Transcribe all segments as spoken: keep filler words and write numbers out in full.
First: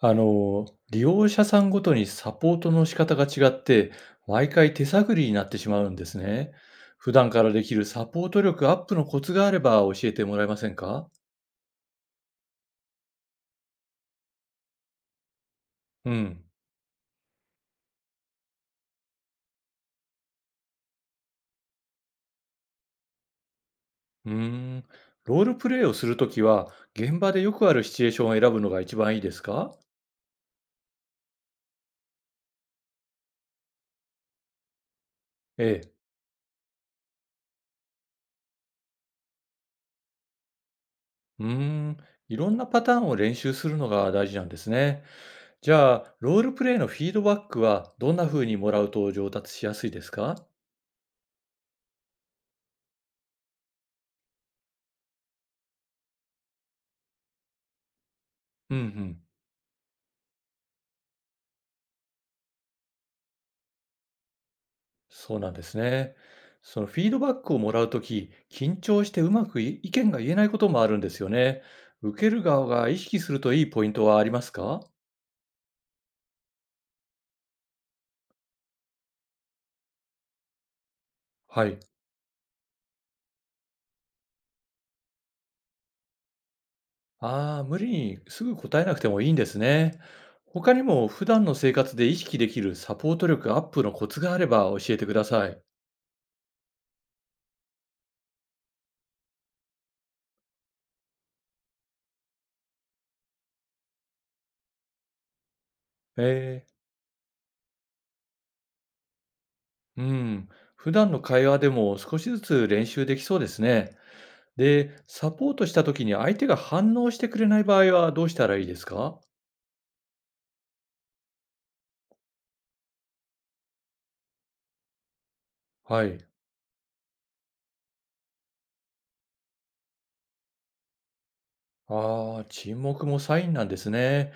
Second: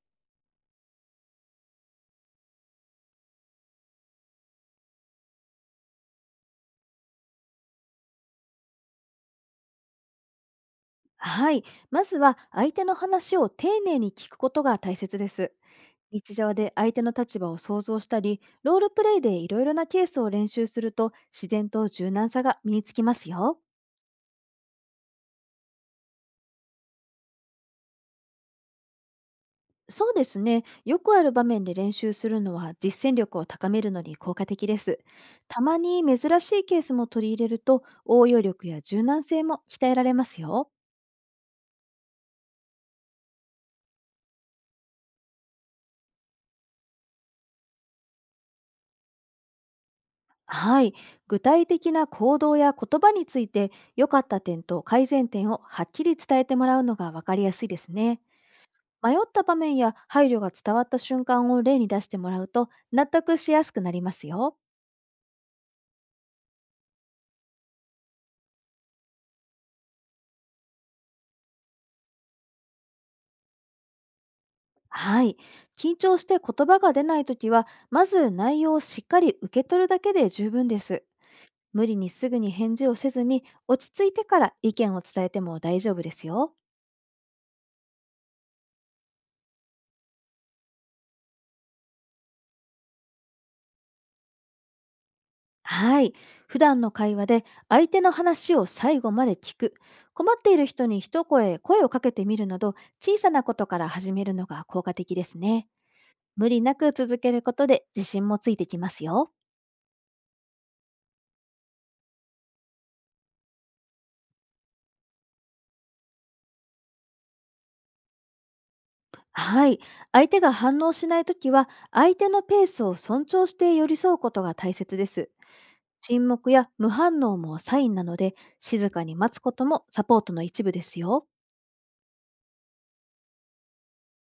あの、利用者さんごとにサポートの仕方が違って、毎回手探りになってしまうんですね。普段からできるサポート力アップのコツがあれば教えてもらえませんか？はい。まずは相手の話を丁寧に聞くことが大切です。う日ん。常で相手の立場を想像したり、ロールプレイでいろいろなケースを練習すると自然と柔軟さが身につきますよ。うーん。ロールプレイをするときは、現場でよくあるシチュエーションを選ぶのが一番いいですか？そうですね。よくある場面で練習するのは実践力を高めるのに効果的です。たえまえ。に珍しいケースも取り入れると応用力や柔軟性も鍛えられますよ。うーん。いろんなパターンを練習するのが大事なんですね。じゃあ、ロールプレイのフィードバックはどんな風にもらうと上達しやすいですか？はい。具体的な行動や言葉について、良かった点と改善点をはっきり伝えてもらうのが分かりやすいですね。うんう迷っん。た場面や配慮が伝わった瞬間を例に出してもらうと、納得しやすくなりますよ。そうなんですね。そのフィードバックをもらうとき、緊張してうまくい意見が言えないこともあるんですよね。受ける側が意識するといいポイントはありますか？はい。緊張して言葉が出ないときは、まず内容をしっかり受け取るだけで十分です。はい。無理にすぐに返事をせずに、落ち着いてから意見を伝えても大丈夫ですよ。ああー、無理にすぐ答えなくてもいいんですね。他にも普段の生活で意識できるサポート力アップのコツがあれば教えてください。はい。普段の会話で相手の話を最後まで聞く。困っている人に一声声をかけてみるなど、小さなことから始めるのが効果的ですね。無理ええ。なく続けることで自信もついてきますよ。うん。普段の会話でも少しずつ練習できそうですね。で、サポートしたときに相手が反応してくれない場合はどうしたらいいですか？はい。相手が反応しないときは、相手のペースを尊重して寄り添うことが大切です。はい。沈黙や無反応もサインなので、静かに待つこともサポートの一部ですよ。ああ、沈黙もサインなんですね。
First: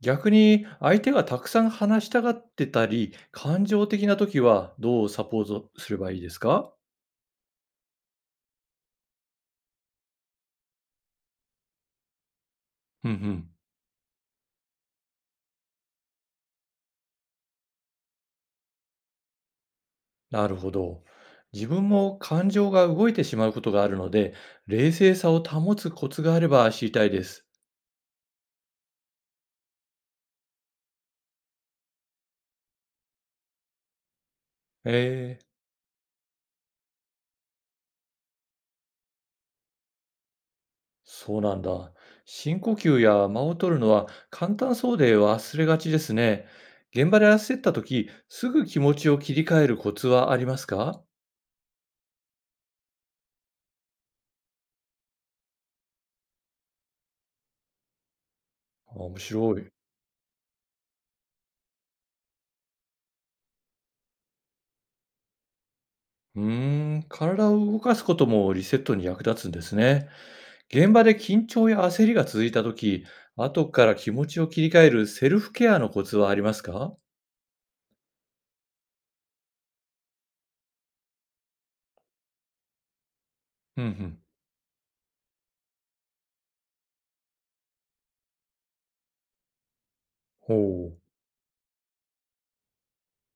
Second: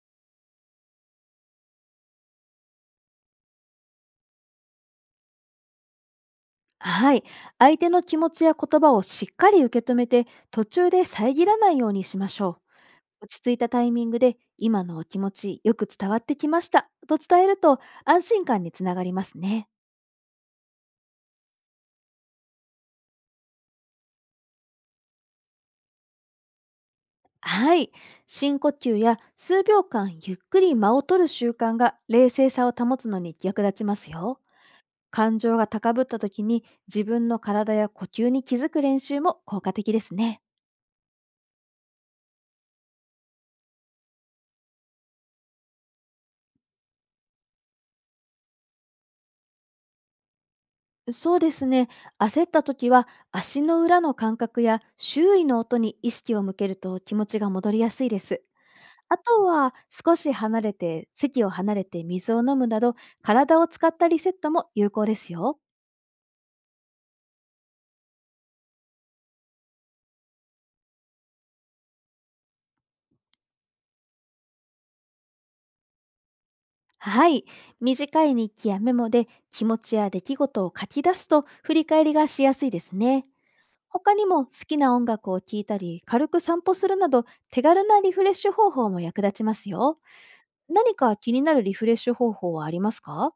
逆に相手がたくさん話したがってたり、感情的な時はどうサポートすればいいですか？はい。相手の気持ちや言葉をしっかり受け止めて、途中で遮らないようにしましょうんうう。落ちん。着いたタイミングで、「今のお気持ちよく伝わってきました」と伝えると安心感につながりますね。なるほど。自分も感情が動いてしまうことがあるので、冷静さを保つコツがあれば知りたいです。はい。深呼吸や数秒間ゆっくり間を取る習慣が冷静さを保つのに役立ちますよ。感ええ、情が高ぶった時に自分の体や呼吸に気づく練習も効果的ですね。そうなんだ。深呼吸や間を取るのは簡単そうで忘れがちですね。現場で焦った時、すぐ気持ちを切り替えるコツはありますか？そうですね。焦った時は足の裏の感覚や周囲の音に意識を向けると気持ちが戻りやすいです。あ、あ面と白い。は少し離れて、席を離れて水を飲むなど、体を使ったリセットも有効ですよ。うーん、体を動かすこともリセットに役立つんですね。現場で緊張や焦りが続いたとき、後から気持ちを切り替えるセルフケアのコツはありますか？はい。短い日記やメモで気持ちや出来事を書き出すと振り返りがしやすいですね。うんう他ん。にも好きな音楽を聴いたり軽く散歩するなど、手軽なリフレッシュ方法も役立ちますよ。ほ何う。か気になるリフレッシュ方法はありますか？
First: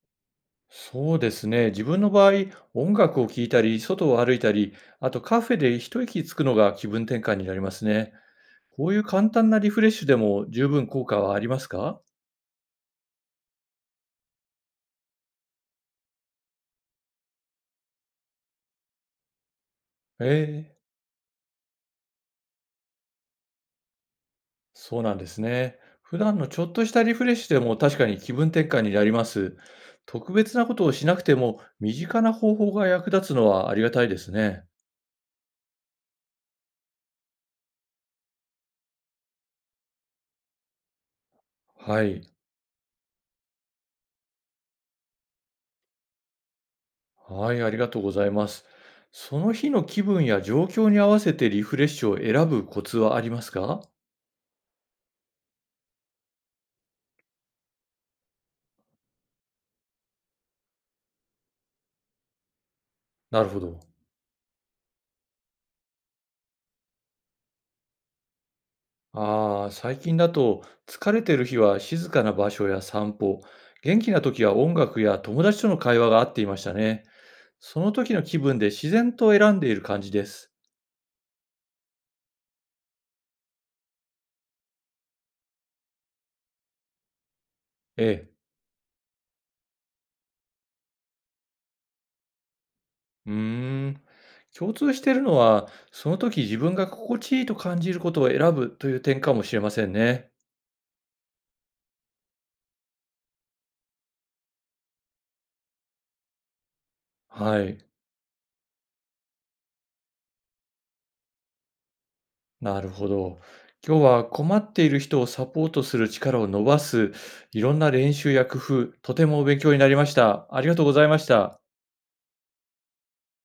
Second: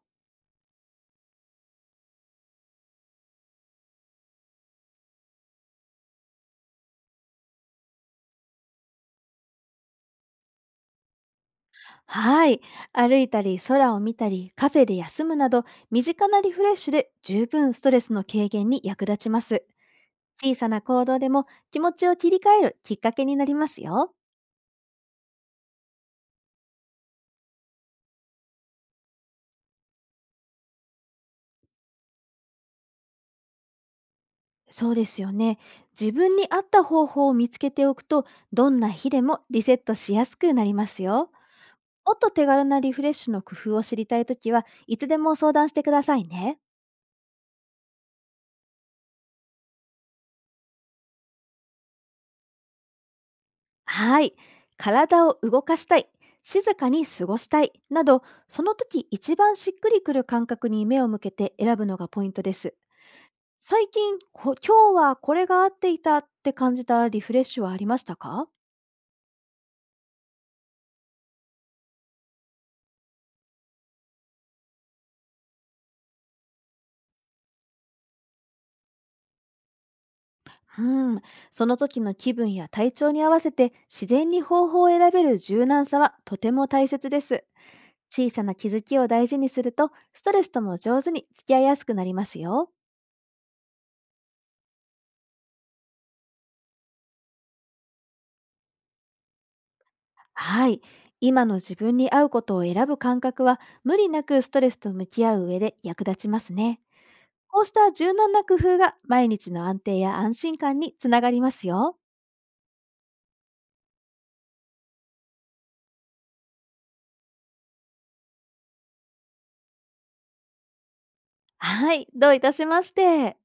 そうですね。自分の場合、音楽を聴いたり、外を歩いたり、あとカフェで一息つくのが気分転換になりますね。こういう簡単なリフレッシュでも十分効果はありますか？はい。歩いたり、空を見たり、カフェで休むなど、身近なリフレッシュで十分ストレスの軽減に役立ちます。小さええ。な行動でも気持ちを切り替えるきっかけになりますよ。そうなんですね。普段のちょっとしたリフレッシュでも確かに気分転換になります。特別なことをしなくても身近な方法が役立つのはありがたいですね。そうですよね。自分に合った方法を見つけておくと、どんな日でもリセットしやすくなりますよ。はもっい。と手軽なリフレッシュの工夫を知りたいときは、いつでも相談してくださいね。はい、ありがとうございます。その日の気分や状況に合わせてリフレッシュを選ぶコツはありますか？はい。体を動かしたい、静かに過ごしたいなど、その時一番しっくりくる感覚に目を向けて選ぶのがポイントです。なるほど。最近、こ今日はこれが合っていたって感じたリフレッシュはありましたか？ああ、最近だと疲れてる日は静かな場所や散歩、元気な時は音楽や友達との会話が合っていましたね。その時の気分で自然と選んでいる感じです。うん、その時の気分や体調に合わせて自然に方法を選べる柔軟さはとても大切です。え小え。さな気づきを大事にすると、ストレスとも上手に付き合いやすくなりますよ。うーん。共通しているのは、その時自分が心地いいと感じることを選ぶという点かもしれませんね。はい。今の自分に合うことを選ぶ感覚は、無理なくストレスと向き合う上で役立ちますね。こはうしい。た柔軟な工夫が毎日の安定や安心感につながりますよ。なるほど。今日は困っている人をサポートする力を伸ばす、いろんな練習や工夫、とてもお勉強になりました。ありがとうございました。はい。どういたしまして。